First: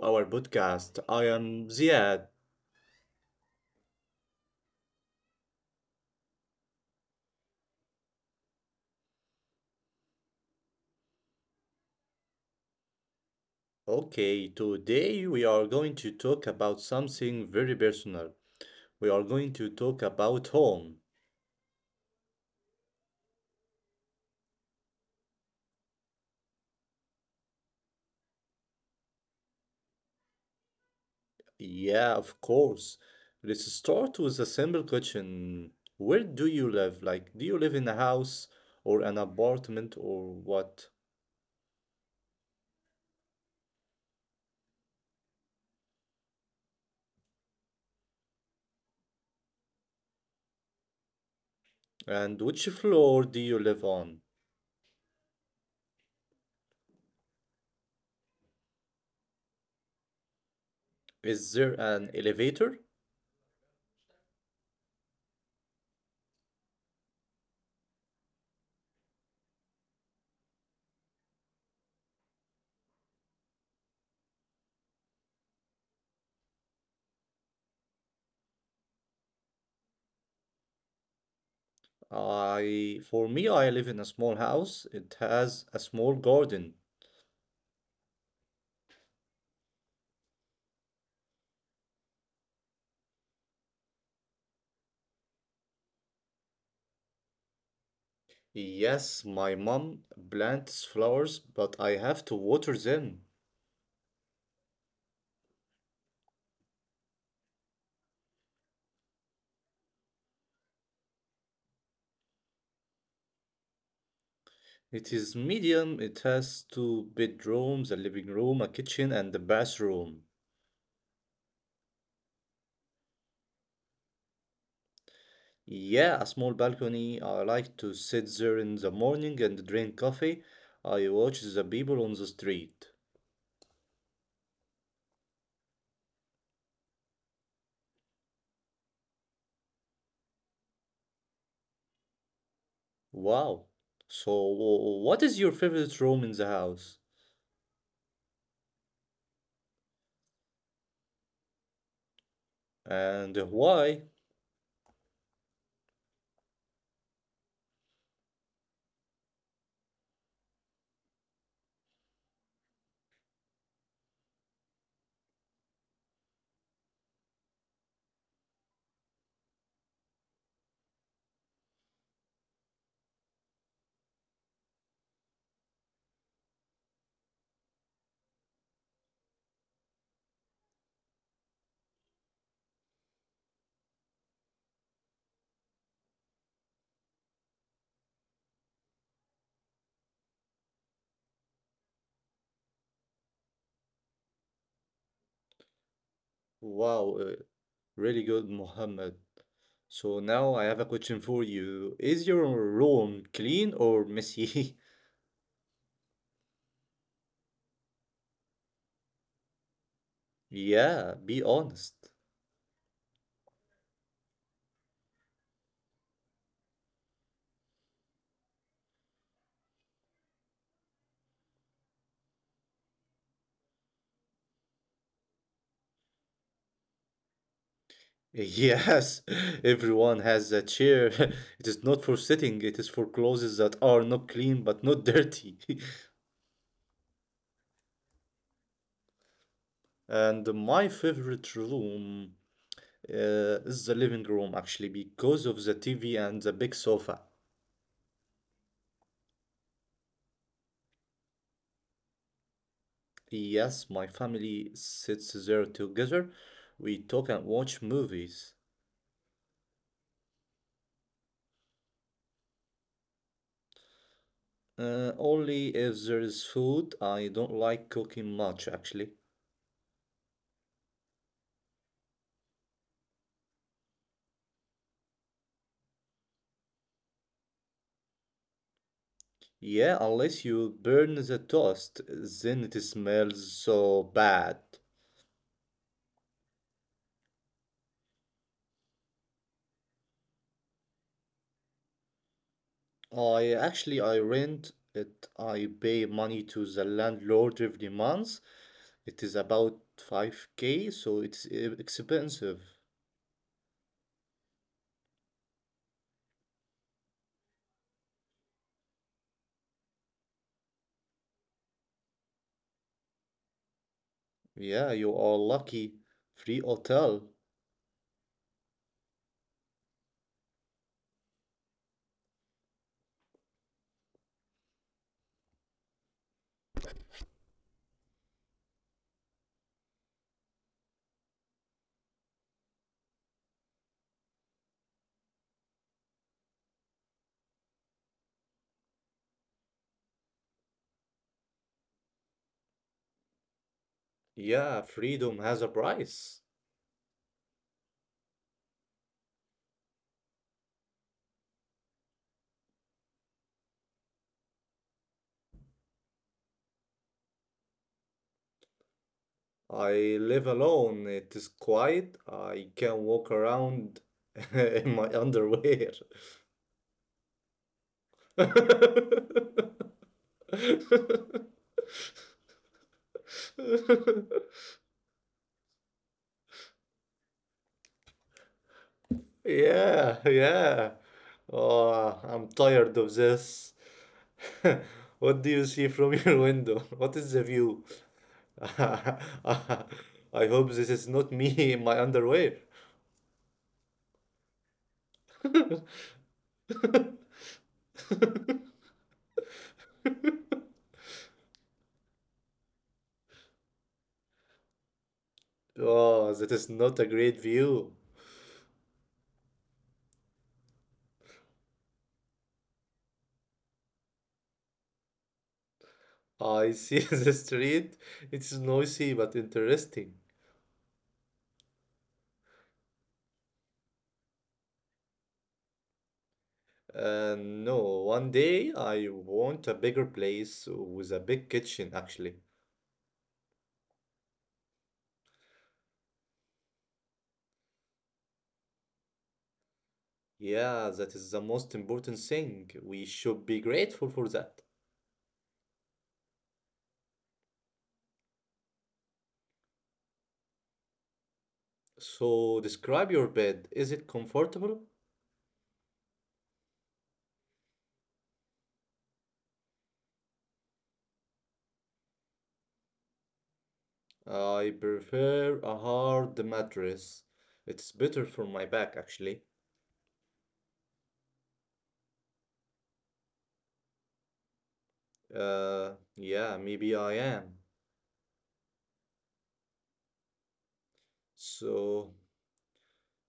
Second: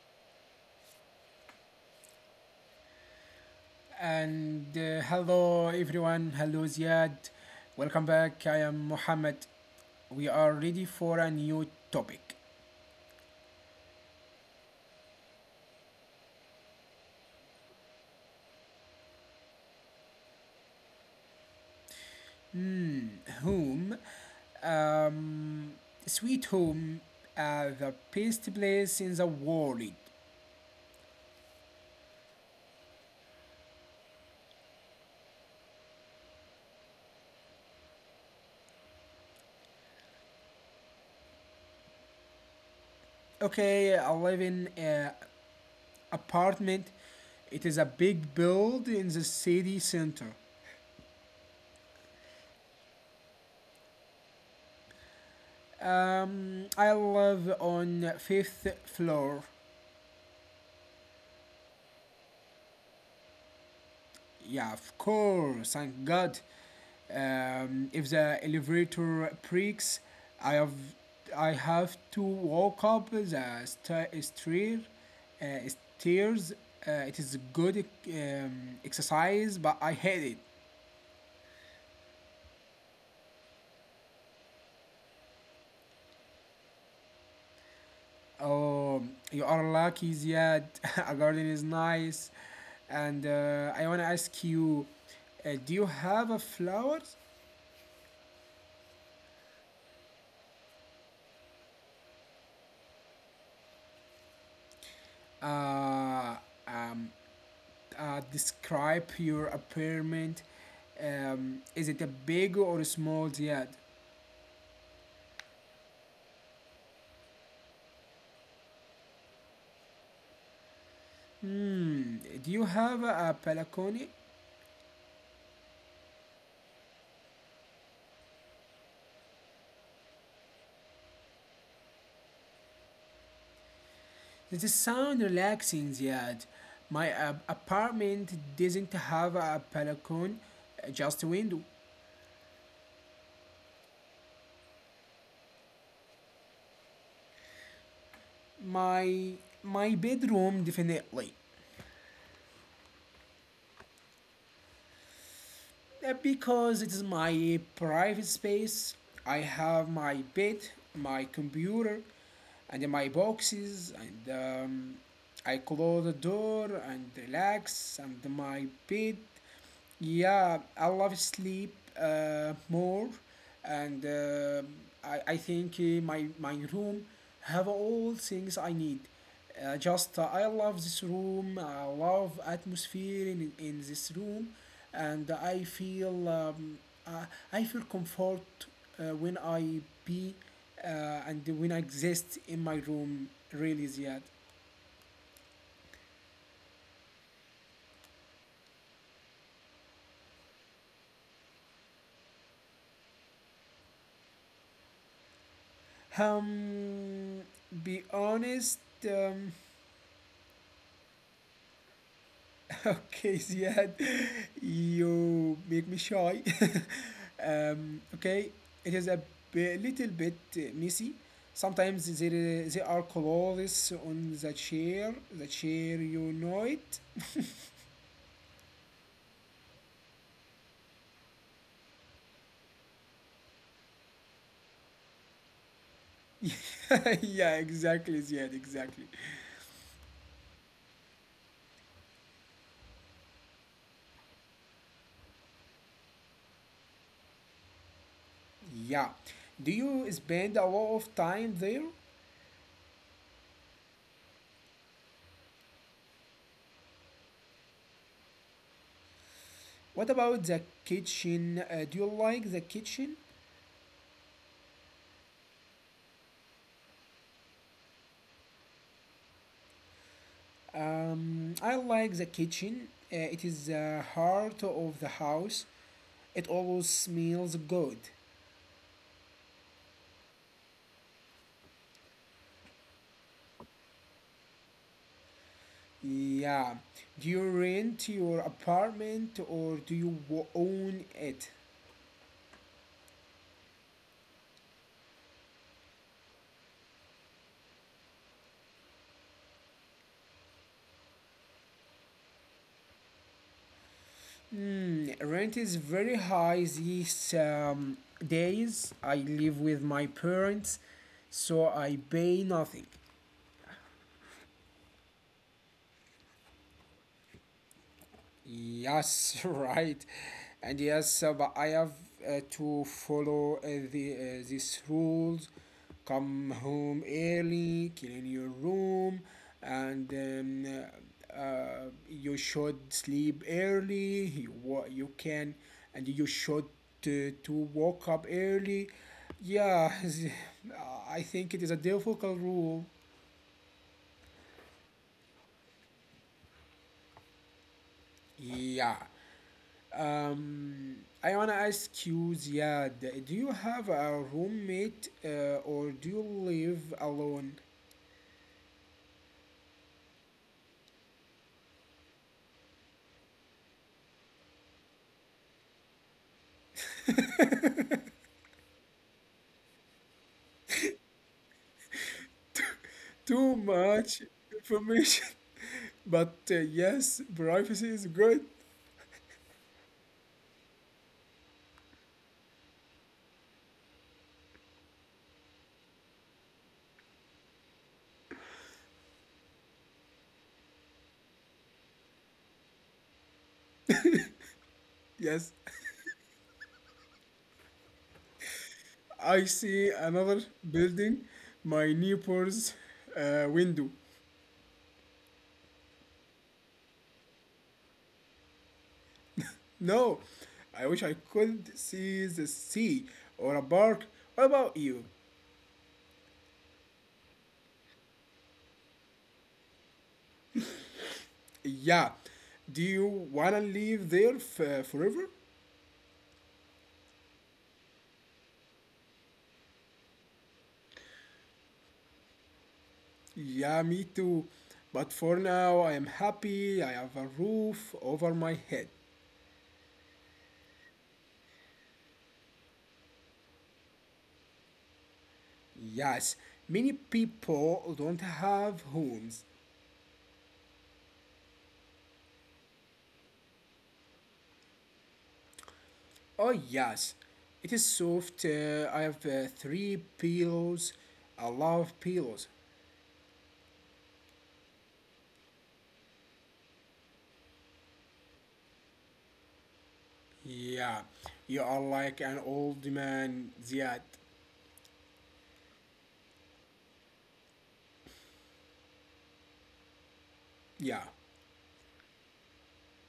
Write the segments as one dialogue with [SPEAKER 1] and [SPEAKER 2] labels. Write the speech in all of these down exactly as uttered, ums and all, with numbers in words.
[SPEAKER 1] our podcast. I am Ziad.
[SPEAKER 2] And uh, hello everyone, hello Ziad. Welcome back. I am Mohammed. We are ready for a new topic.
[SPEAKER 1] Okay, today we are going to talk about something very personal. We are going to talk about home.
[SPEAKER 2] Hmm, home. Um, Sweet home, uh, the best place in the world.
[SPEAKER 1] Yeah, of course. Let's start with a simple question. Where do you live? Like, do you live in a house or an apartment or what?
[SPEAKER 2] Okay, I live in an apartment. It is a big build in the city center.
[SPEAKER 1] And which floor do you live on?
[SPEAKER 2] Um, I live on fifth floor.
[SPEAKER 1] Is there an elevator?
[SPEAKER 2] Yeah, of course, thank God. Um, if the elevator breaks, I have I have to walk up the st stair, uh, stairs. Uh, it is good um, exercise, but I hate it.
[SPEAKER 1] I, for me, I live in a small house. It has a small garden.
[SPEAKER 2] Oh, you are lucky, Ziad. A garden is nice, and uh, I wanna ask you, uh, do you have a flowers?
[SPEAKER 1] Yes, my mom plants flowers, but I have to water them.
[SPEAKER 2] Uh, um, uh, Describe your apartment. Um, is it a big or a small yard?
[SPEAKER 1] It is medium. It has two bedrooms, a living room, a kitchen, and a bathroom.
[SPEAKER 2] Hmm. Do you have a balcony?
[SPEAKER 1] Yeah, a small balcony. I like to sit there in the morning and drink coffee. I watch the people on the street.
[SPEAKER 2] Does it sound relaxing, Ziad? My uh, apartment doesn't have a balcony, uh, just a window.
[SPEAKER 1] Wow. So, wh- what is your favorite room in the house?
[SPEAKER 2] My my bedroom definitely.
[SPEAKER 1] And why?
[SPEAKER 2] Uh, Because it is my private space. I have my bed, my computer, and my boxes, and um, I close the door and relax, and my bed. Yeah, I love sleep uh, more, and uh, I, I think uh, my my room have all things I need. Uh, just uh, I love this room. I love atmosphere in, in this room, and I feel um, I, I feel comfort uh, when I be uh, and when I exist in my room. Really, Ziad.
[SPEAKER 1] Wow, uh, really good, Mohammed. So now I have a question for you. Is your room clean or messy?
[SPEAKER 2] Um, be honest. Um,
[SPEAKER 1] Yeah, be honest.
[SPEAKER 2] Okay, Ziad, you make me shy. Um, okay, it is a bi- little bit uh, messy. Sometimes there, uh, there are clothes on the chair. The chair, you know it.
[SPEAKER 1] Yes, everyone has a chair. It is not for sitting, it is for clothes that are not clean but not dirty.
[SPEAKER 2] Yeah, exactly, Ziad, exactly.
[SPEAKER 1] And my favorite room uh, is the living room actually because of the T V and the big sofa.
[SPEAKER 2] Yeah. Do you spend a lot of time there?
[SPEAKER 1] Yes, my family sits there together. We talk and watch movies.
[SPEAKER 2] What about the kitchen? Uh, do you like the kitchen?
[SPEAKER 1] Uh, only if there is food, I don't like cooking much actually.
[SPEAKER 2] Um, I like the kitchen. Uh, it is the heart of the house. It always smells good.
[SPEAKER 1] Yeah, unless you burn the toast, then it smells so bad.
[SPEAKER 2] Yeah. Do you rent your apartment or do you wo- own it?
[SPEAKER 1] I actually I rent it. I pay money to the landlord every month. It is about five k, so it's e- expensive.
[SPEAKER 2] Hmm, rent is very high these um, days. I live with my parents, so I pay nothing.
[SPEAKER 1] Yeah, you are lucky. Free hotel.
[SPEAKER 2] Yes, right. And yes, uh, but I have uh, to follow uh, the uh, these rules. Come home early, clean your room, and um, uh, you should sleep early. You wa- you can, and you should to, to wake up early. Yeah, I think it is a difficult rule.
[SPEAKER 1] Yeah, freedom has a price.
[SPEAKER 2] Yeah. Um, I wanna ask you, Ziad, do you have a roommate uh, or do you live alone?
[SPEAKER 1] I live alone. It is quiet. I can walk around in my underwear.
[SPEAKER 2] Too much information, but uh, yes, privacy is good.
[SPEAKER 1] Yeah, yeah. Oh, I'm tired of this. What do you see from your window? What is the view? I hope this is not me in my underwear.
[SPEAKER 2] Yes, I see another building, my neighbor's uh, window.
[SPEAKER 1] Oh, that is not a great view.
[SPEAKER 2] No, I wish I could see the sea or a park. What about you?
[SPEAKER 1] I see the street. It's noisy but interesting.
[SPEAKER 2] Yeah, do you wanna live there f- forever?
[SPEAKER 1] Uh, no, one day I want a bigger place with a big kitchen, actually.
[SPEAKER 2] Yeah, me too. But for now, I am happy I have a roof over my head.
[SPEAKER 1] Yeah, that is the most important thing. We should be grateful for that.
[SPEAKER 2] Yes, many people don't have homes.
[SPEAKER 1] So, describe your bed. Is it comfortable?
[SPEAKER 2] Oh, yes, it is soft. Uh, I have uh, three pillows. I love pillows.
[SPEAKER 1] I prefer a hard mattress. It's better for my back, actually.
[SPEAKER 2] Yeah, you are like an old man, Ziad.
[SPEAKER 1] Uh, yeah, maybe I am.
[SPEAKER 2] Yeah,
[SPEAKER 1] So,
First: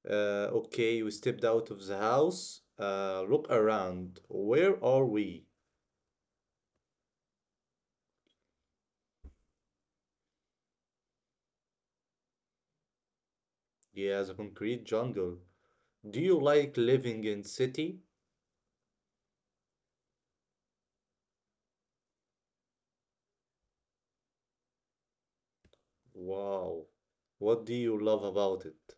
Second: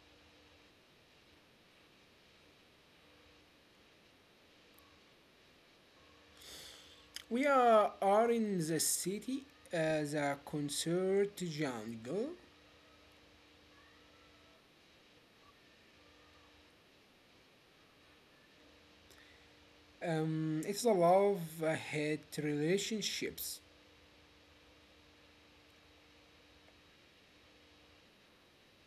[SPEAKER 1] uh, okay, you stepped out of the house. Uh, look around. Where are we?
[SPEAKER 2] we are, are in the city as a concert jungle.
[SPEAKER 1] Yeah, the concrete jungle. Do you like living in city?
[SPEAKER 2] Um, it's a love hate relationships.
[SPEAKER 1] Wow. What do you love about it?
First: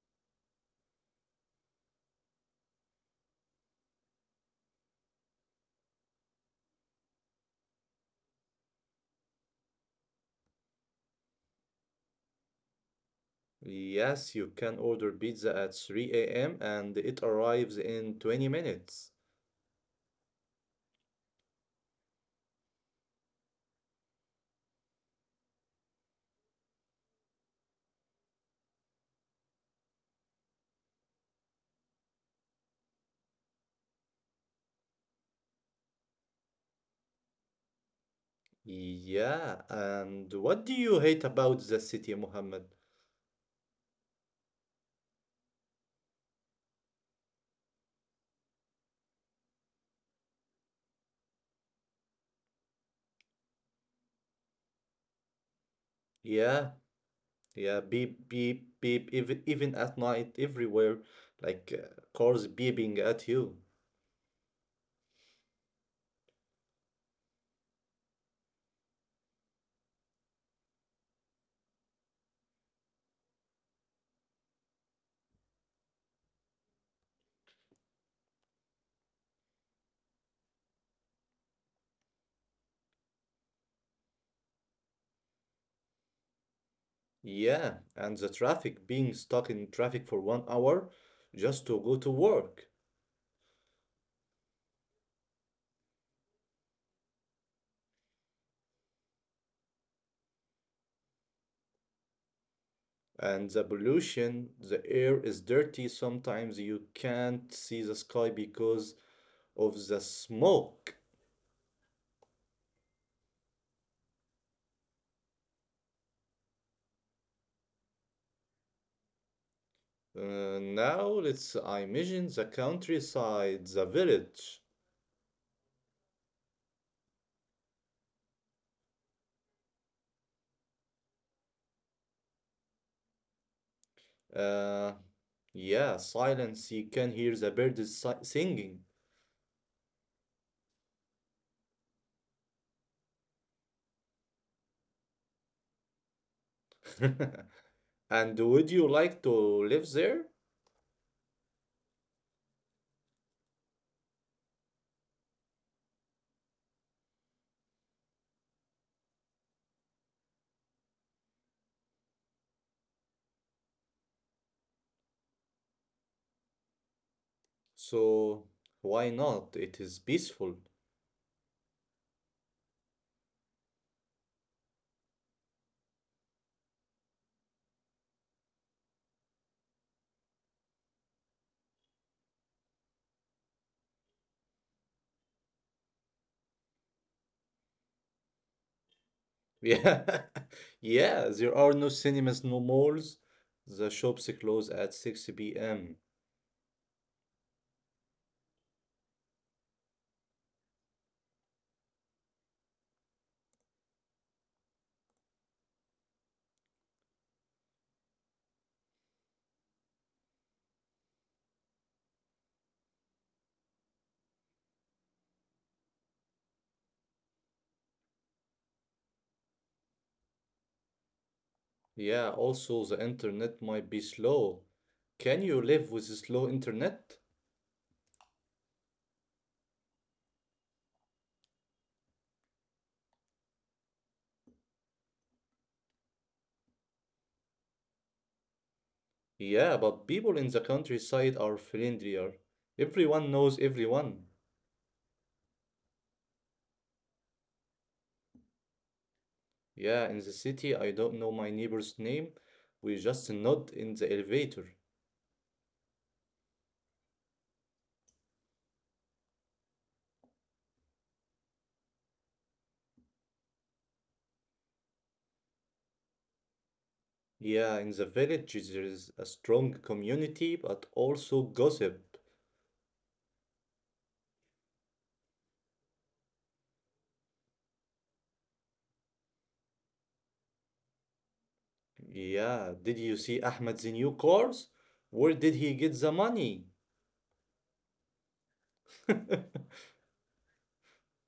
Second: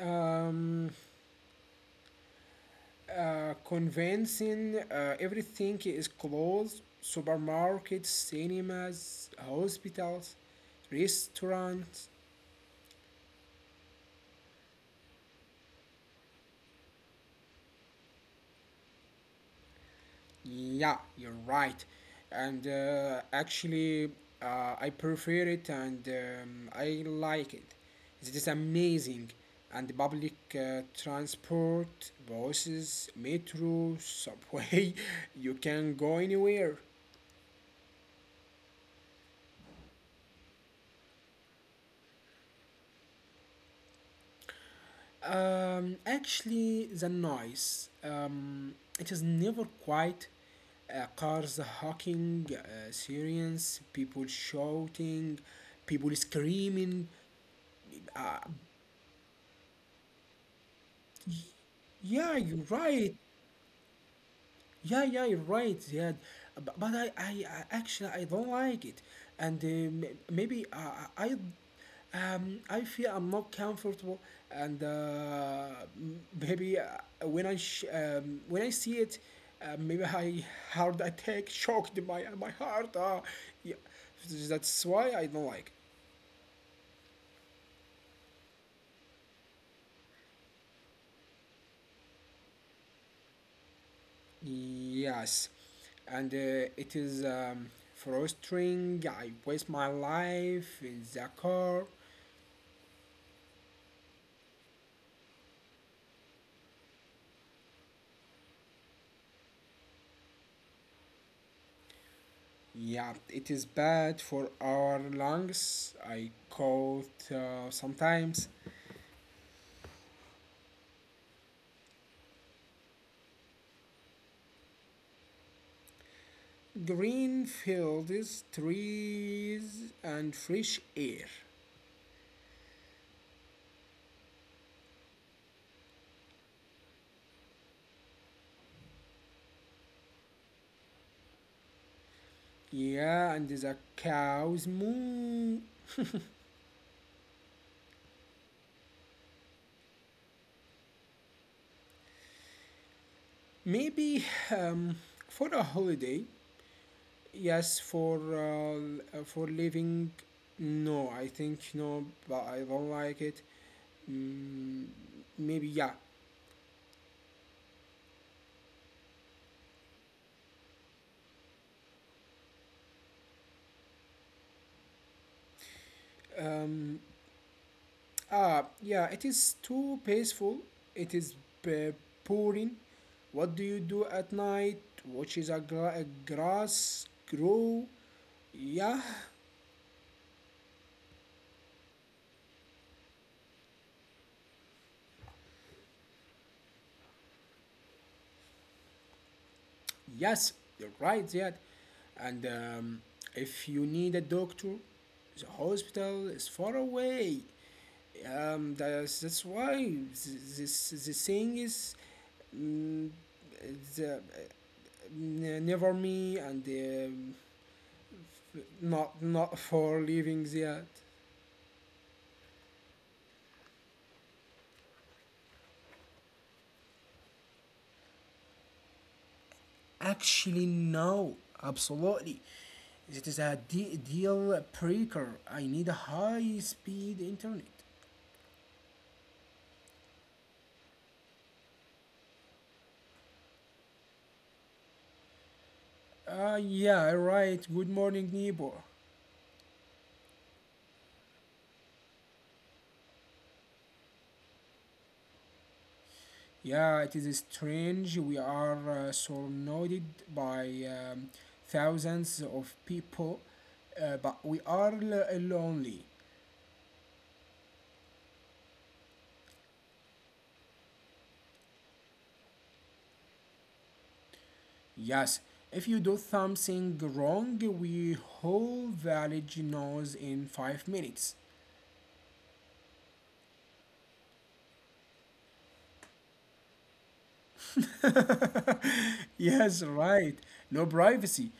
[SPEAKER 2] Um, uh, convincing uh, everything is closed supermarkets, cinemas, hospitals, restaurants.
[SPEAKER 1] Yes, you can order pizza at three a m and it arrives in twenty minutes.
[SPEAKER 2] Yeah, you're right. And uh, actually, uh, I prefer it and um, I like it. It is amazing. And public uh, transport, buses, metro, subway, you can go anywhere.
[SPEAKER 1] Yeah, and what do you hate about the city, Muhammad?
[SPEAKER 2] Um, actually, the noise, um, it is never quiet. Uh, cars honking, uh, sirens, people shouting, people
[SPEAKER 1] Yeah,
[SPEAKER 2] screaming.
[SPEAKER 1] yeah, beep, beep, beep, even, even at night, everywhere, like uh,
[SPEAKER 2] Yeah, you're
[SPEAKER 1] cars
[SPEAKER 2] right.
[SPEAKER 1] beeping at you.
[SPEAKER 2] Yeah, yeah, you're right. Yeah, but, but I, I, I actually I don't like it, and uh, m- maybe I, I, um, I feel I'm not comfortable, and uh, m- maybe uh, when I sh- um, when I see it, uh, maybe I heart attack shocked my my heart. Uh, yeah, that's why I don't like.
[SPEAKER 1] Yeah, and the traffic, being stuck in traffic for one hour just to go to work.
[SPEAKER 2] Yes, and uh, it is um, frustrating. I waste my life in the car.
[SPEAKER 1] And the pollution, the air is dirty. Sometimes you can't see the sky because of the smoke.
[SPEAKER 2] Yeah, it is bad for our lungs. I cough uh, sometimes.
[SPEAKER 1] Uh, now let's imagine the countryside, the village.
[SPEAKER 2] Green fields, trees, and fresh air.
[SPEAKER 1] Uh, yeah, silence. You can hear the birds si- singing.
[SPEAKER 2] Yeah, and the cows moo.
[SPEAKER 1] And would you like to live there?
[SPEAKER 2] Maybe um, for a holiday. Yes, for um, uh, for living, no, I think no, but I don't like it. Mm, Maybe yeah.
[SPEAKER 1] So why not? It is peaceful.
[SPEAKER 2] Um, ah, yeah, it is too peaceful. It is b- boring. What do you do at night? Watches a, gra- a grass grow. Yeah,
[SPEAKER 1] Yeah, yeah, there are no cinemas, no malls. The shops close at six p m.
[SPEAKER 2] yes, you're right. Yeah, and um, if you need a doctor, the hospital is far away. um that's that's why th- this the saying is mm, the, uh, n- never me and um not not for leaving yet.
[SPEAKER 1] Yeah, also the internet might be slow. Can you live with slow internet?
[SPEAKER 2] Actually no, absolutely, it is a de- deal breaker. I need a high speed internet.
[SPEAKER 1] Yeah, but people in the countryside are friendlier. Everyone knows everyone.
[SPEAKER 2] Uh yeah, right, good morning neighbor.
[SPEAKER 1] Yeah, in the city, I don't know my neighbor's name. We just nod in the elevator.
[SPEAKER 2] Yeah, it is strange. We are uh, surrounded by um, thousands of people, uh, but we are l- uh, lonely.
[SPEAKER 1] Yeah, in the village, there is a strong community, but also gossip.
[SPEAKER 2] Yes, if you do something wrong, we whole village knows in five minutes.
[SPEAKER 1] Yeah, did you see Ahmed's new cars? Where did he get the money?
[SPEAKER 2] yes, right. No privacy.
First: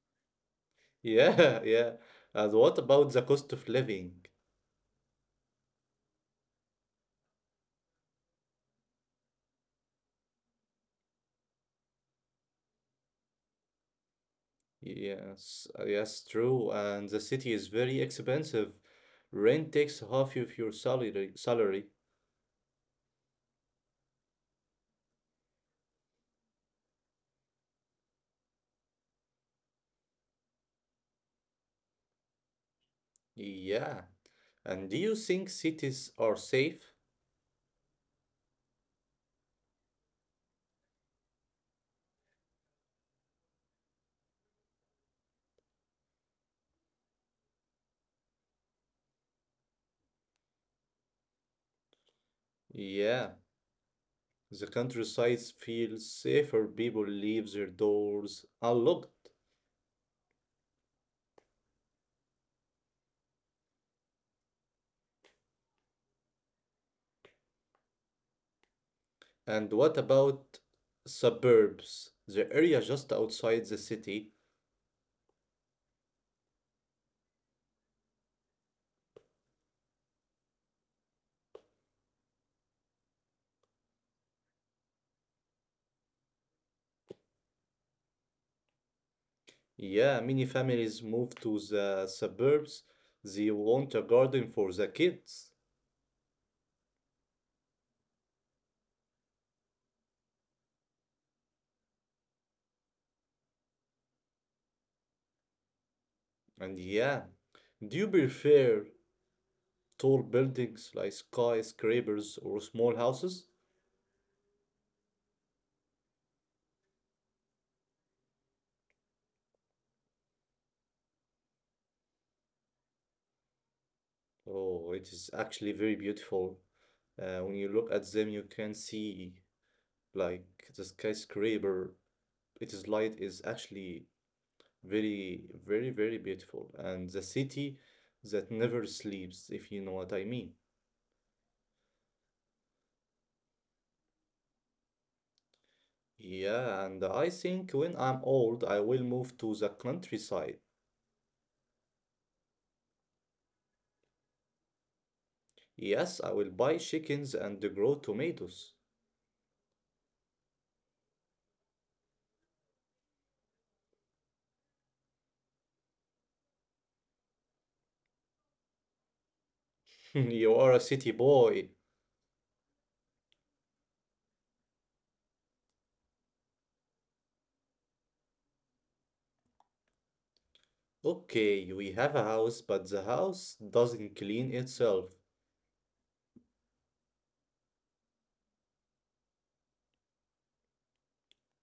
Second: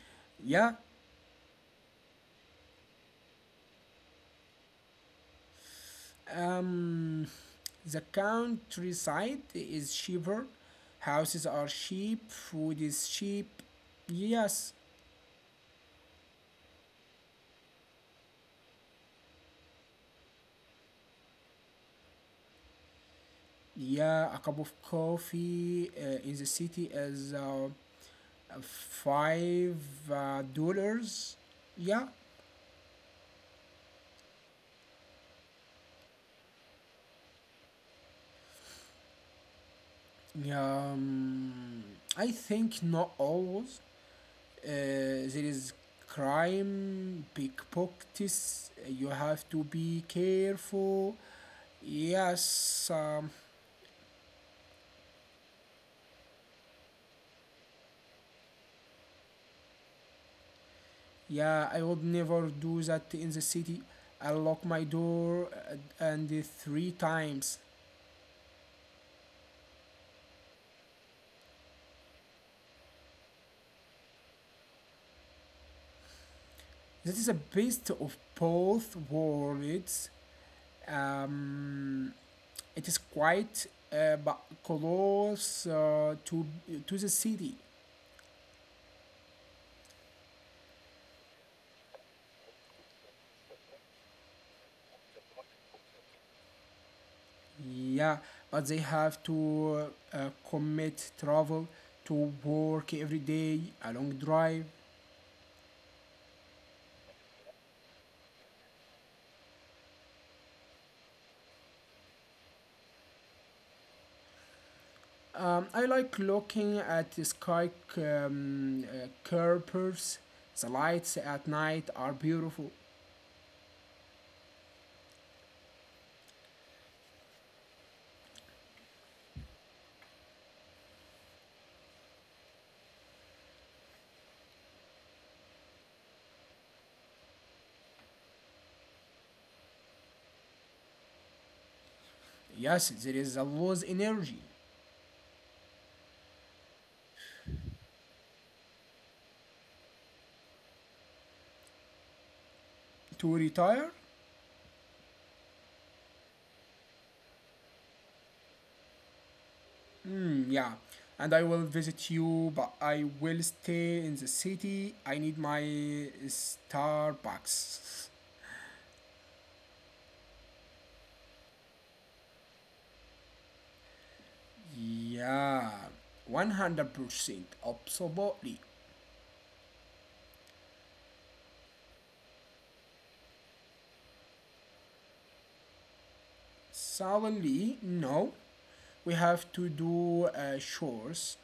[SPEAKER 2] Yeah.
[SPEAKER 1] Yeah, yeah. And what about the cost of living?
[SPEAKER 2] Um, the countryside is cheaper. Houses are cheap. Food is cheap. Yes.
[SPEAKER 1] Yes, yes, true. And the city is very expensive. Rent takes half of your salary salary.
[SPEAKER 2] Yeah, a cup of coffee uh, in the city is uh, five uh, dollars. Yeah,
[SPEAKER 1] Yeah. And do you think cities are safe?
[SPEAKER 2] um, I think not always. Uh, there is crime, pickpockets. You have to be careful. Yes, um,
[SPEAKER 1] Yeah. The countryside feels safer. People leave their doors unlocked.
[SPEAKER 2] yeah, I would never do that in the city. I lock my door uh, and uh, three times.
[SPEAKER 1] And what about suburbs? The area just outside the city.
[SPEAKER 2] This is a best of both worlds. Um, it is quite uh, but close uh, to to the city.
[SPEAKER 1] Yeah, many families move to the suburbs. They want a garden for the kids.
[SPEAKER 2] Yeah, but they have to uh, commit travel to work every day, a long drive.
[SPEAKER 1] And yeah, do you prefer tall buildings like skyscrapers or small houses?
[SPEAKER 2] Um, I like looking at the sky um, uh, curpers. The lights at night are beautiful.
[SPEAKER 1] Oh, it is actually very beautiful. Uh, when you look at them, you can see like the skyscraper. Its light is actually very, very, very beautiful. And the city that never sleeps, if you know what I mean.
[SPEAKER 2] Yes, there is a lost energy.
[SPEAKER 1] Yeah, and I think when I'm old, I will move to the countryside.
[SPEAKER 2] To retire.
[SPEAKER 1] Yes, I will buy chickens and grow tomatoes.
[SPEAKER 2] Mm, yeah, and I will visit you, but I will stay in the city. I need my Starbucks.
[SPEAKER 1] You are a city boy.
[SPEAKER 2] Yeah, one hundred percent. Absolutely.
[SPEAKER 1] Okay, we have a house, but the house doesn't clean itself.
[SPEAKER 2] Suddenly, no. We have to do uh, chores.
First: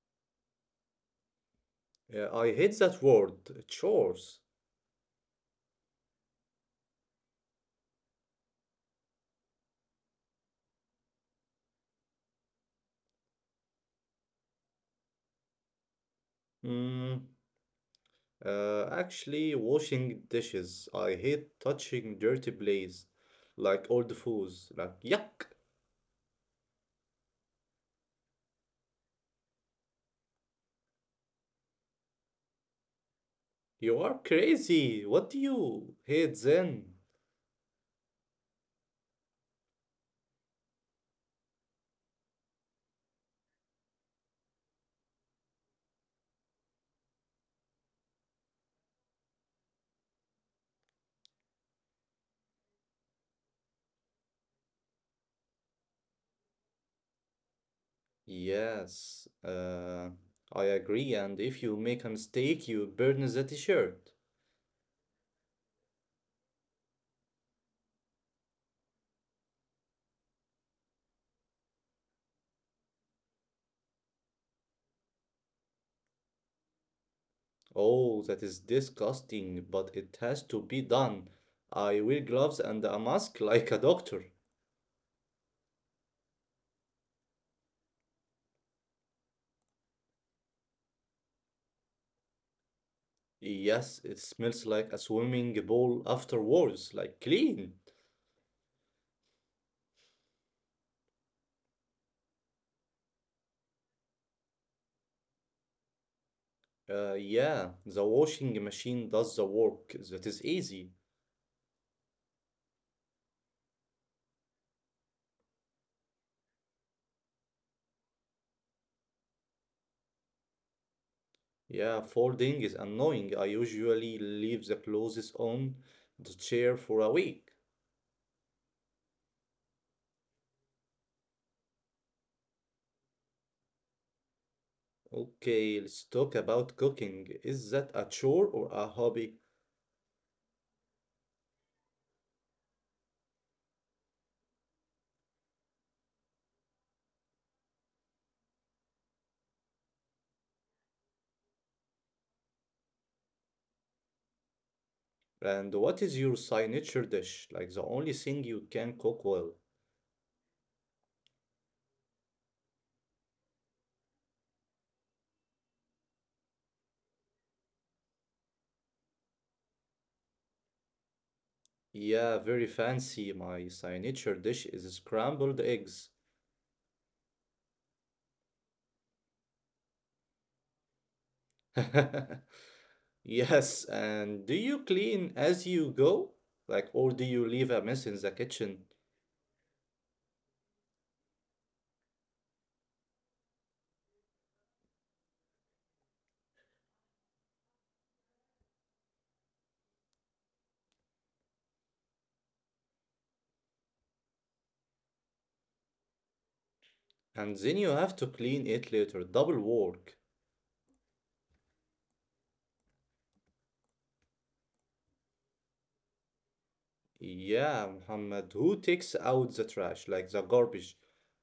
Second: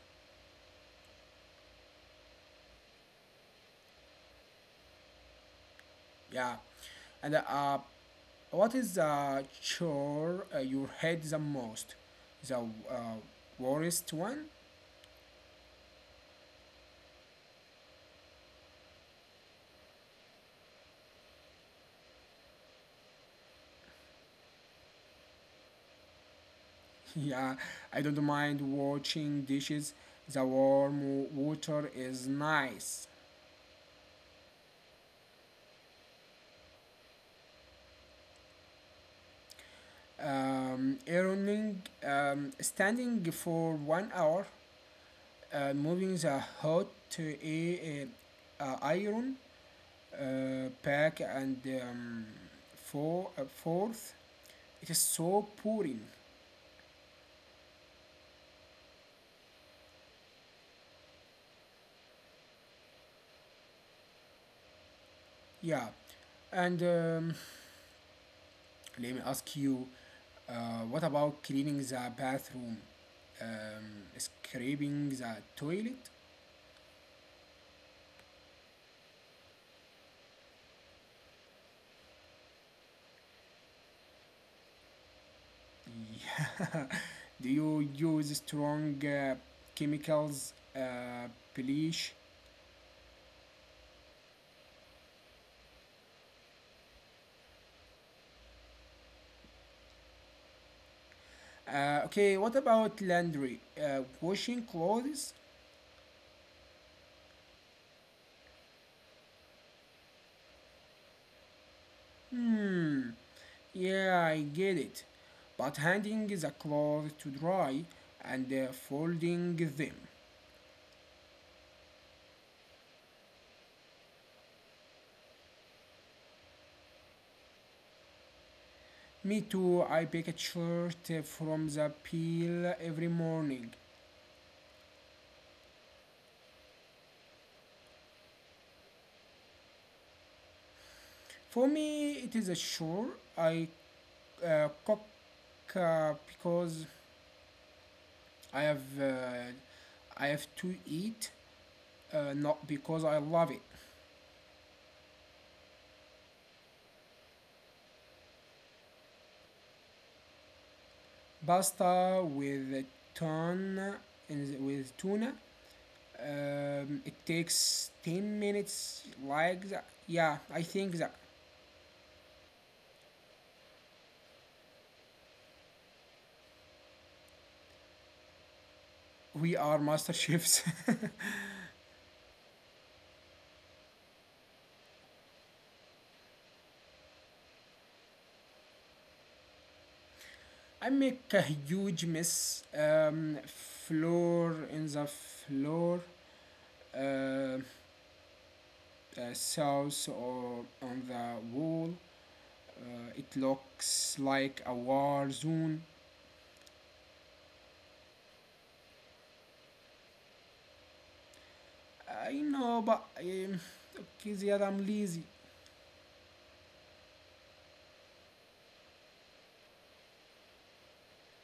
[SPEAKER 1] Uh, I hate that word, chores.
[SPEAKER 2] Yeah. And uh, what is the chore uh, you hate the most? The uh, worst one?
[SPEAKER 1] Mm, Uh, actually, washing dishes. I hate touching dirty plates, like old foods. Like, yuck!
[SPEAKER 2] Yeah, I don't mind washing dishes. The warm water is nice.
[SPEAKER 1] You are crazy! What do you hate then?
[SPEAKER 2] Um, ironing, um, standing for one hour, uh, moving the hot uh, a- uh, iron uh, pack and um, for, uh, forth. It is so pouring.
[SPEAKER 1] Yes, uh, I agree. And if you make a mistake, you burn the t-shirt.
[SPEAKER 2] Yeah, and um, let me ask you, uh, what about cleaning the bathroom? Um, scraping the toilet?
[SPEAKER 1] Oh, that is disgusting, but it has to be done. I wear gloves and a mask like a doctor.
[SPEAKER 2] Yeah. Do you use strong uh, chemicals? Uh, bleach?
[SPEAKER 1] Yes, it smells like a swimming pool afterwards, like clean.
[SPEAKER 2] Uh, okay, what about laundry? Uh, washing clothes?
[SPEAKER 1] Uh, yeah, the washing machine does the work. That is easy.
[SPEAKER 2] Hmm. Yeah, I get it. But handing the clothes to dry and uh, folding them.
[SPEAKER 1] Yeah, folding is annoying. I usually leave the clothes on the chair for a week.
[SPEAKER 2] Me too, I bake a shirt uh, from the peel every morning.
[SPEAKER 1] Okay, let's talk about cooking. Is that a chore or a hobby?
[SPEAKER 2] For me, it is a sure. I uh, cook uh, because I have uh, I have to eat, uh, not because I love it.
[SPEAKER 1] And what is your signature dish? Like the only thing you can cook well.
[SPEAKER 2] Pasta with tuna and with tuna. Um, it takes ten minutes. Like that. Yeah, I think that
[SPEAKER 1] Yeah, very fancy. My signature dish is scrambled eggs.
[SPEAKER 2] we are master chefs.
[SPEAKER 1] Yes, and do you clean as you go? Like, or do you leave a mess in the kitchen
[SPEAKER 2] I make a huge mess. Um, floor in the floor, uh, uh, south or on the wall. Uh, it looks like a war zone.
[SPEAKER 1] and then you have to clean it later? Double work.
[SPEAKER 2] I know, but um, okay, Ziad, I'm lazy.
[SPEAKER 1] Yeah, Muhammad, who takes out the trash, like the garbage?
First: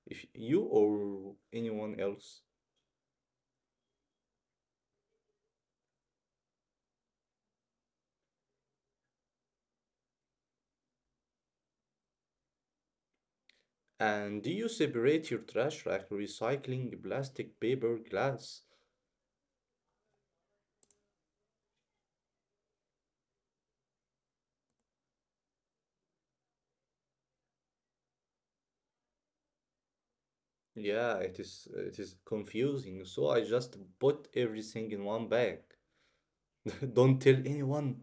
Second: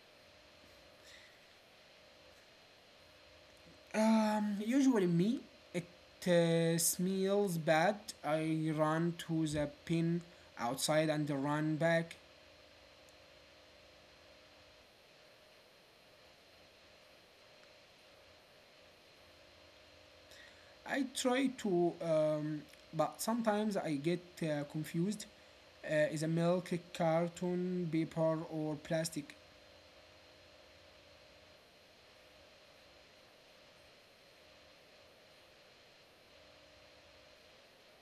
[SPEAKER 1] If you or anyone else?
[SPEAKER 2] Um, usually me. It uh, smells bad. I run to the pin outside and run back.
[SPEAKER 1] And do you separate your trash like recycling plastic, paper, glass?
[SPEAKER 2] I try to, um, but sometimes I get uh, confused. Uh, is a milk carton, paper, or plastic?
[SPEAKER 1] Yeah, it is it is confusing. So I just put everything in one bag. Don't tell anyone.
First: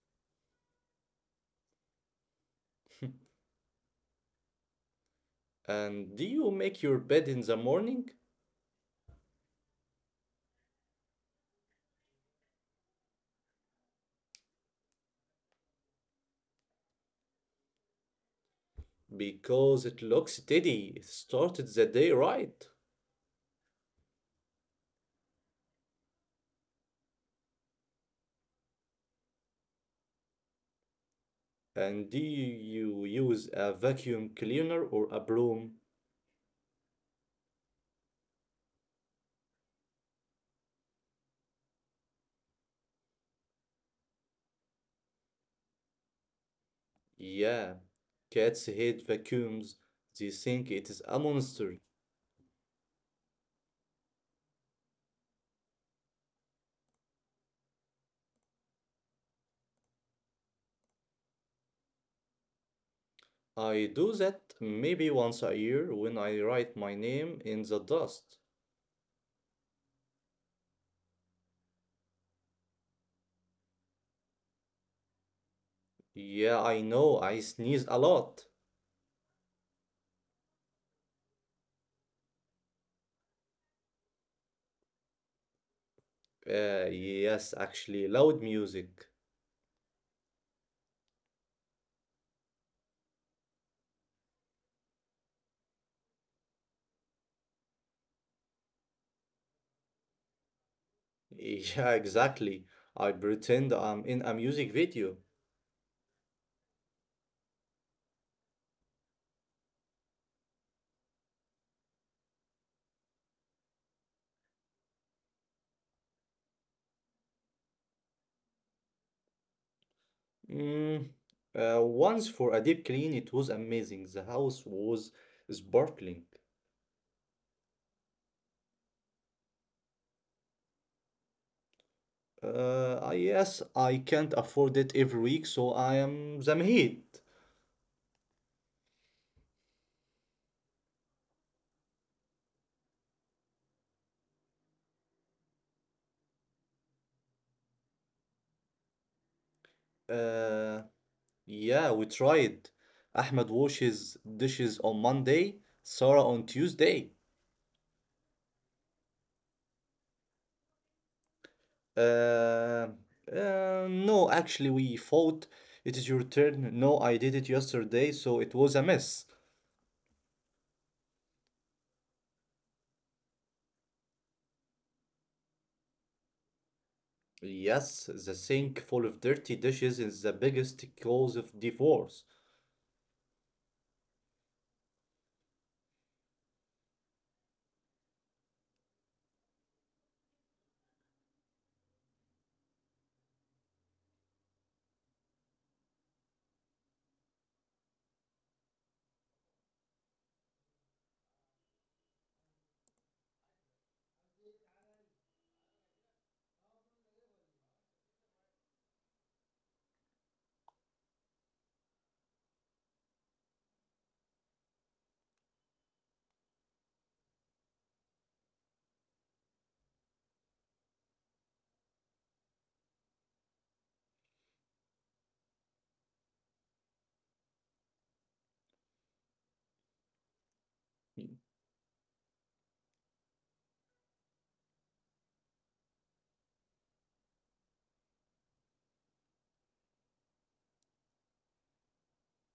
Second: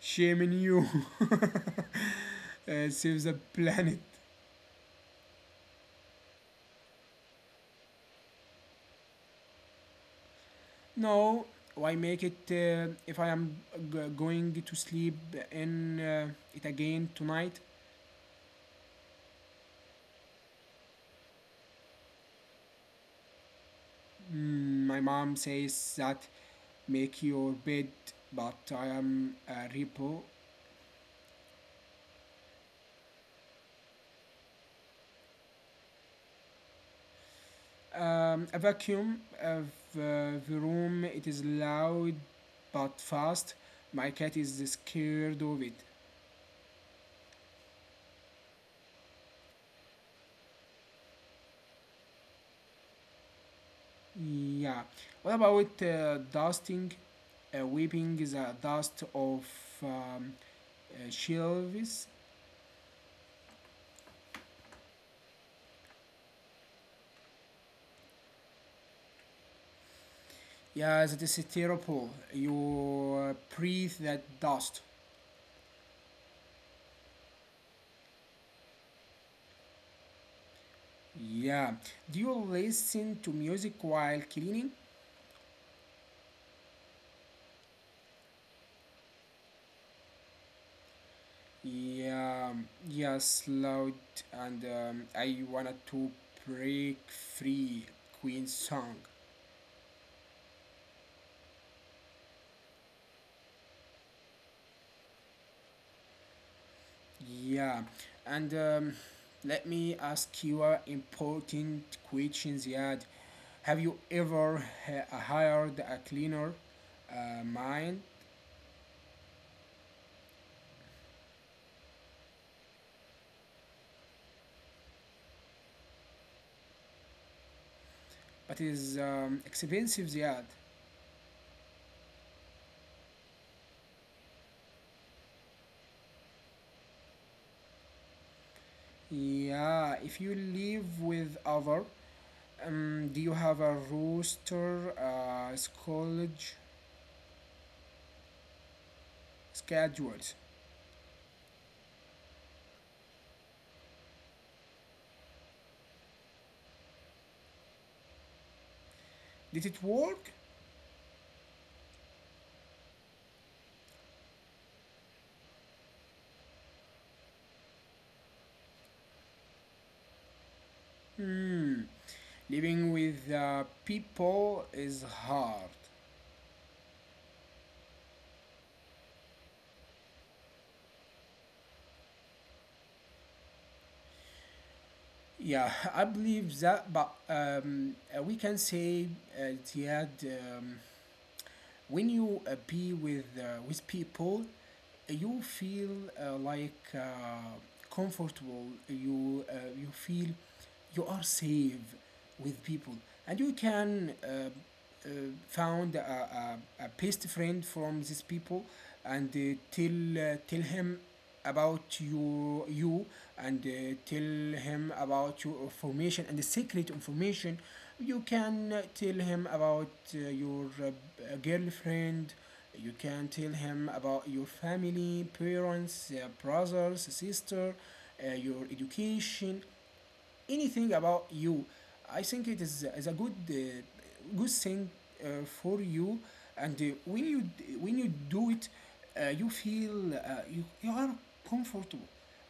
[SPEAKER 2] Shaming you uh, saves the planet.
[SPEAKER 1] And do you make your bed in the morning?
[SPEAKER 2] No, why make it uh, if I am g- going to sleep in uh, it again tonight?
[SPEAKER 1] Because it looks steady, it started the day right.
[SPEAKER 2] Mm, my mom says that make your bed, but I am a repo.
[SPEAKER 1] And do you use a vacuum cleaner or a broom?
[SPEAKER 2] Um, a vacuum of uh, the room. It is loud but fast. My cat is scared of it.
[SPEAKER 1] Yeah, cats hate vacuums. They think it is a monster.
[SPEAKER 2] Yeah. What about uh, dusting? Uh, weeping the dust of um, uh, shelves.
[SPEAKER 1] I do that maybe once a year when I write my name in the dust.
[SPEAKER 2] Yeah, that is terrible. You uh, breathe that dust.
[SPEAKER 1] Yeah, I know, I sneeze a lot.
[SPEAKER 2] Yeah. Do you listen to music while cleaning?
[SPEAKER 1] Uh, yes, actually, loud music.
[SPEAKER 2] Yeah, yes, loud, and um, I wanted to break free Queen song.
[SPEAKER 1] Yeah, exactly. I pretend I'm in a music video.
[SPEAKER 2] Yeah, and um, let me ask you an important question, Ziad. Have you ever h- hired a cleaner? Uh, mine,
[SPEAKER 1] Mm, uh, Once for a deep clean, it was amazing. The house was sparkling.
[SPEAKER 2] but it is um, expensive, Ziad.
[SPEAKER 1] Uh, I- yes, I can't afford it every week, so I am Zamheed.
[SPEAKER 2] Yeah, if you live with other, um, do you have a rooster, uh, college schedules?
[SPEAKER 1] Uh, yeah, we tried. Ahmed washes dishes on Monday, Sarah on Tuesday.
[SPEAKER 2] Did it work?
[SPEAKER 1] Uh, uh, no, actually, we fought. It is your turn. No, I did it yesterday, so it was a mess.
[SPEAKER 2] Hmm. Living with uh, people is hard.
[SPEAKER 1] Yes, the sink full of dirty dishes is the biggest cause of divorce.
[SPEAKER 2] Yeah, I believe that, but um, uh, we can say uh, it had um, when you uh, be with uh, with people uh, you feel uh, like uh, comfortable. You uh, you feel you are safe with people, and you can uh, uh, found a, a, a best friend from these people, and uh, tell uh, tell him about you you, and uh, tell him about your information and the secret information. You can uh, tell him about uh, your uh, uh, girlfriend. You can tell him about your family, parents, uh, brothers, sister, uh, your education, anything about you. I think it is, is a good uh, good thing uh, for you, and uh, when you when you do it, uh, you feel uh, you you are comfortable.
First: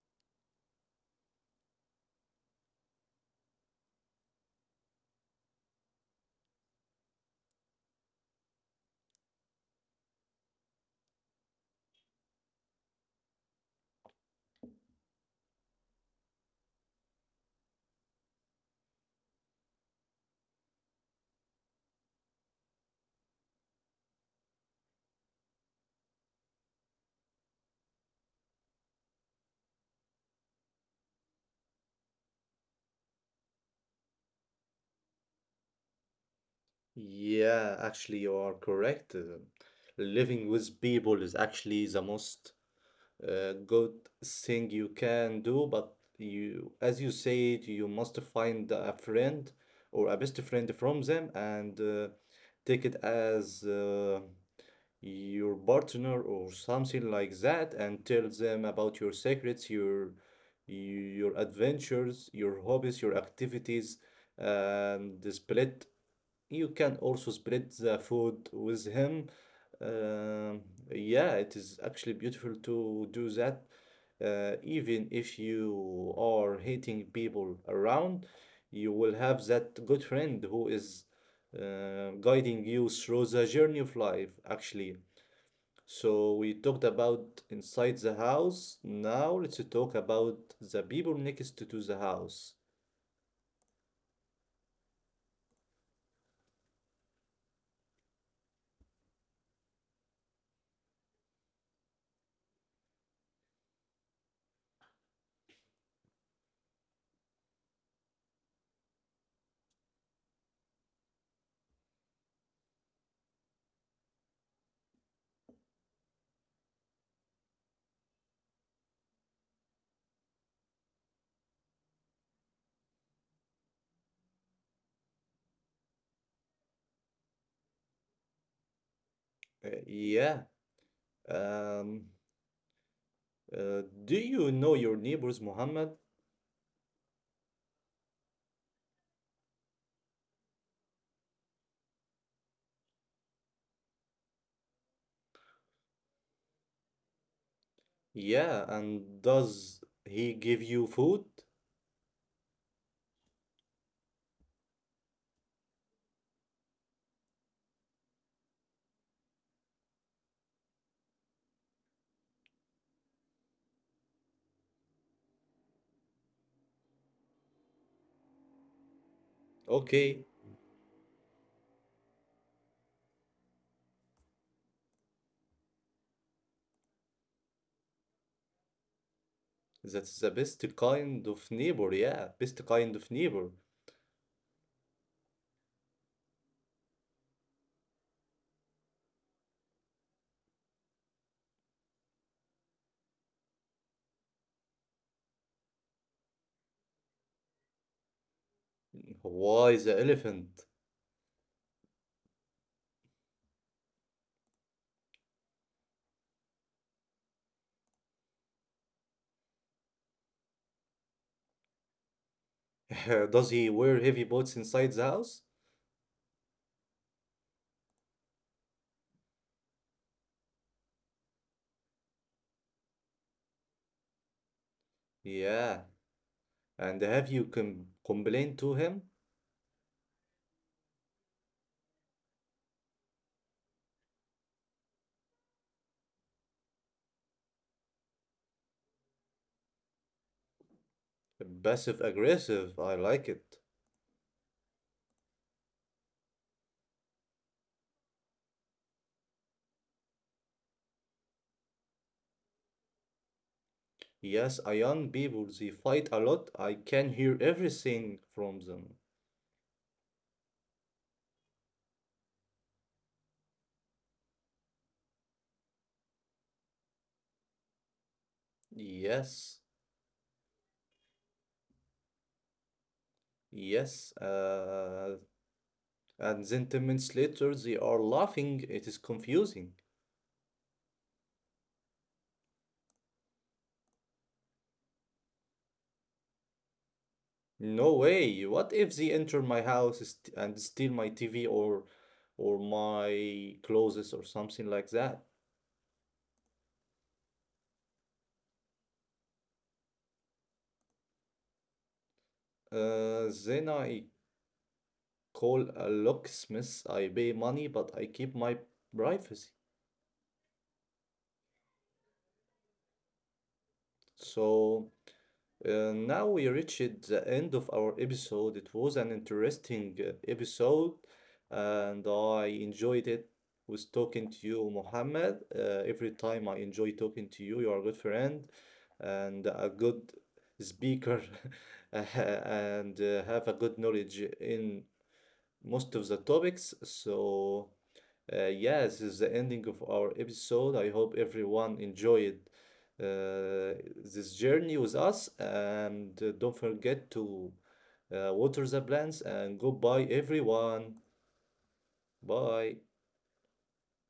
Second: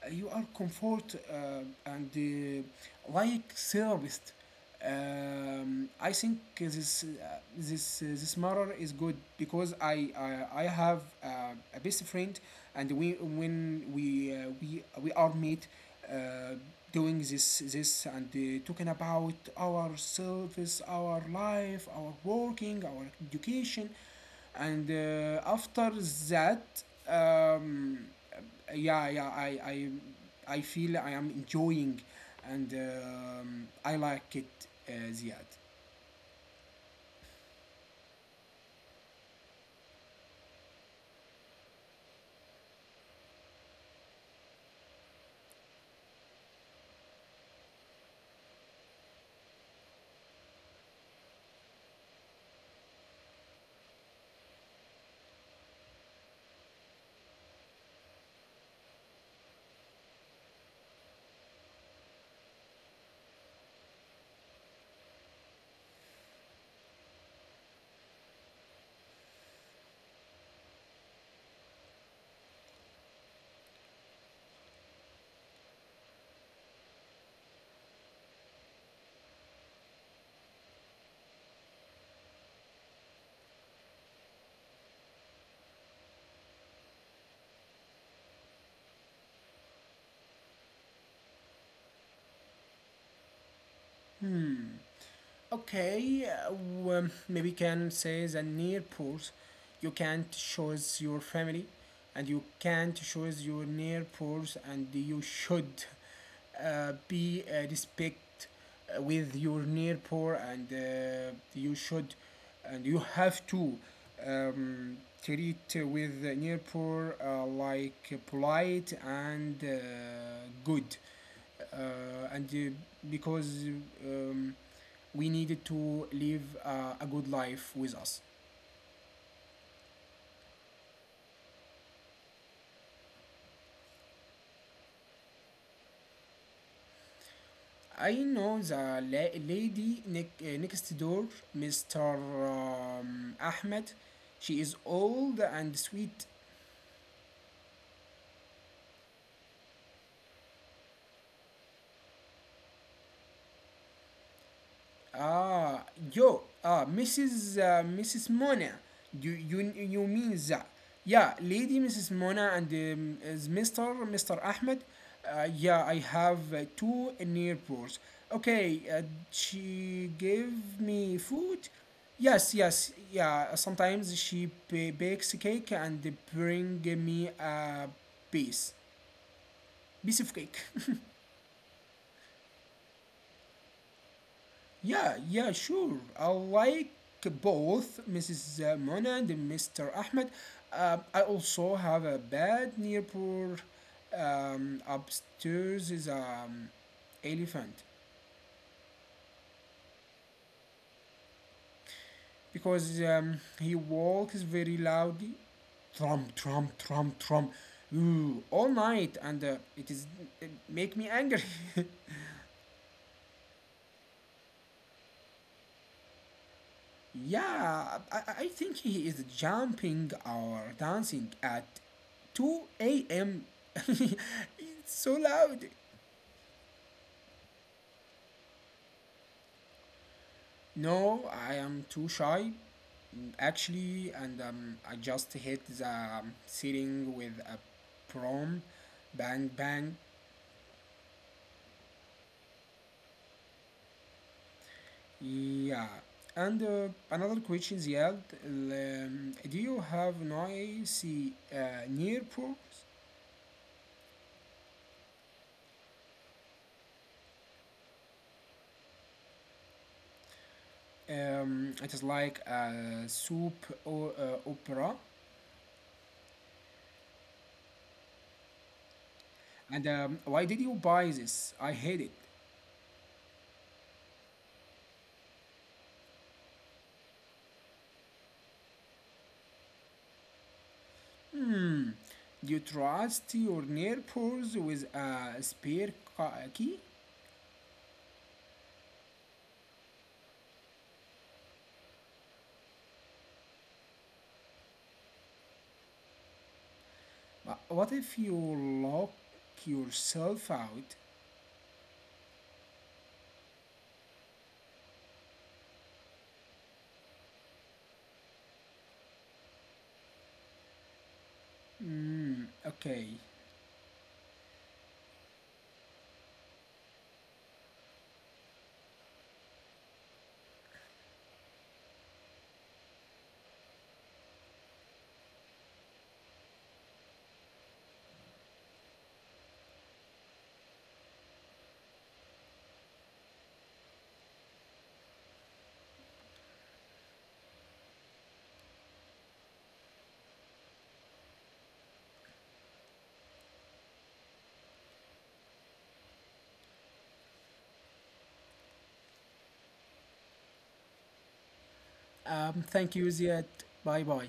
[SPEAKER 2] Uh, You are comfort uh, and uh, like therapist. um, I think this uh, this uh, this matter is good because I I, I have uh, a best friend. And we when we uh, we we are meet uh, doing this this and uh, talking about ourselves, our life, our working, our education, and uh, after that, um, yeah yeah i i i feel I am enjoying, and um, I like it, uh, ziyad.
[SPEAKER 1] Yeah, actually, you are correct. Uh, Living with people is actually the most uh, good thing you can do, but you, as you said, you must find a friend or a best friend from them and uh, take it as uh, your partner or something like that and tell them about your secrets, your your adventures, your hobbies, your activities, and the split. You can also split the food with him um, yeah, it is actually beautiful to do that, uh, even if you are hating people around, you will have that good friend who is uh, guiding you through the journey of life, actually. So we talked about inside the house. Now let's talk about the people next to the house.
[SPEAKER 2] Okay, uh, well, maybe can say the near pools. You can't choose your family, and you can't choose your near pools, and you should uh, be uh, respect uh, with your near poor, and uh, you should, and you have to um, treat with the near poor uh, like polite and uh, good uh, and uh, because um, we needed to live uh, a good life with us.
[SPEAKER 1] Uh, yeah. Um, uh, do you know your neighbors, Muhammad?
[SPEAKER 2] I know the la- lady ne- uh, next door, mister Um, Ahmed. She is old and sweet.
[SPEAKER 1] Yeah, and does he give you food?
[SPEAKER 2] Ah, Yo, ah, missus Uh, missus Mona. You you you mean that? Yeah, Lady missus Mona and um, is mister mister Ahmed. Uh, yeah, I have uh, two neighbors. Okay, uh, she
[SPEAKER 1] Okay,
[SPEAKER 2] gave me food. Yes, yes, yeah. Sometimes she ba- bakes cake and bring me a piece
[SPEAKER 1] that's
[SPEAKER 2] piece
[SPEAKER 1] the
[SPEAKER 2] of cake.
[SPEAKER 1] best kind of neighbor. Yeah, best kind of neighbor.
[SPEAKER 2] Yeah, yeah, sure. I like both missus Mona and mister Ahmed. Um, I also have a bed near poor um, upstairs is um elephant.
[SPEAKER 1] Why the elephant?
[SPEAKER 2] Because um, he walks very loudly. Trump, Trump, Trump, Trump. Ooh, all night and uh, it is it make me angry.
[SPEAKER 1] Does he wear heavy boots inside the house?
[SPEAKER 2] Yeah, I, I think he is jumping or dancing at two a m It's so loud.
[SPEAKER 1] Yeah, and have you com complained to him?
[SPEAKER 2] No, I am too shy, actually, and um, I just hit the um, ceiling with a prom. Bang, bang.
[SPEAKER 1] Passive aggressive, I like it.
[SPEAKER 2] Yeah. And uh, another question is yelled, um, do you have noisy uh, near pros?
[SPEAKER 1] Yes, uh, young people, they fight a lot. I can hear everything from them.
[SPEAKER 2] Um, it is like a soup or uh, opera.
[SPEAKER 1] Yes,
[SPEAKER 2] And um, why did you buy this? I hate it.
[SPEAKER 1] yes, uh, and then ten minutes later, they are laughing. It is confusing.
[SPEAKER 2] Hmm. You trust your neighbors with a spare ca- key?
[SPEAKER 1] No way. What if they enter my house st- and steal my T V or or my clothes or something like that?
[SPEAKER 2] Uh, What if you lock yourself out?
[SPEAKER 1] Uh, then I call a locksmith. I pay money, but I keep my privacy.
[SPEAKER 2] Hmm. Okay.
[SPEAKER 1] So. Uh, now we reached the end of our episode. It was an interesting uh, episode, and I enjoyed it. Was talking to you, Mohammed. Uh, every time I enjoy talking to you, you are a good friend and a good speaker, and uh, have a good knowledge in most of the topics. So, uh, yeah, this is the ending of our episode. I hope everyone enjoyed uh, this journey with us. And uh, don't forget to uh, water the plants and goodbye, everyone.
[SPEAKER 2] Um. Thank
[SPEAKER 1] Bye.
[SPEAKER 2] you, Ziad. Bye bye.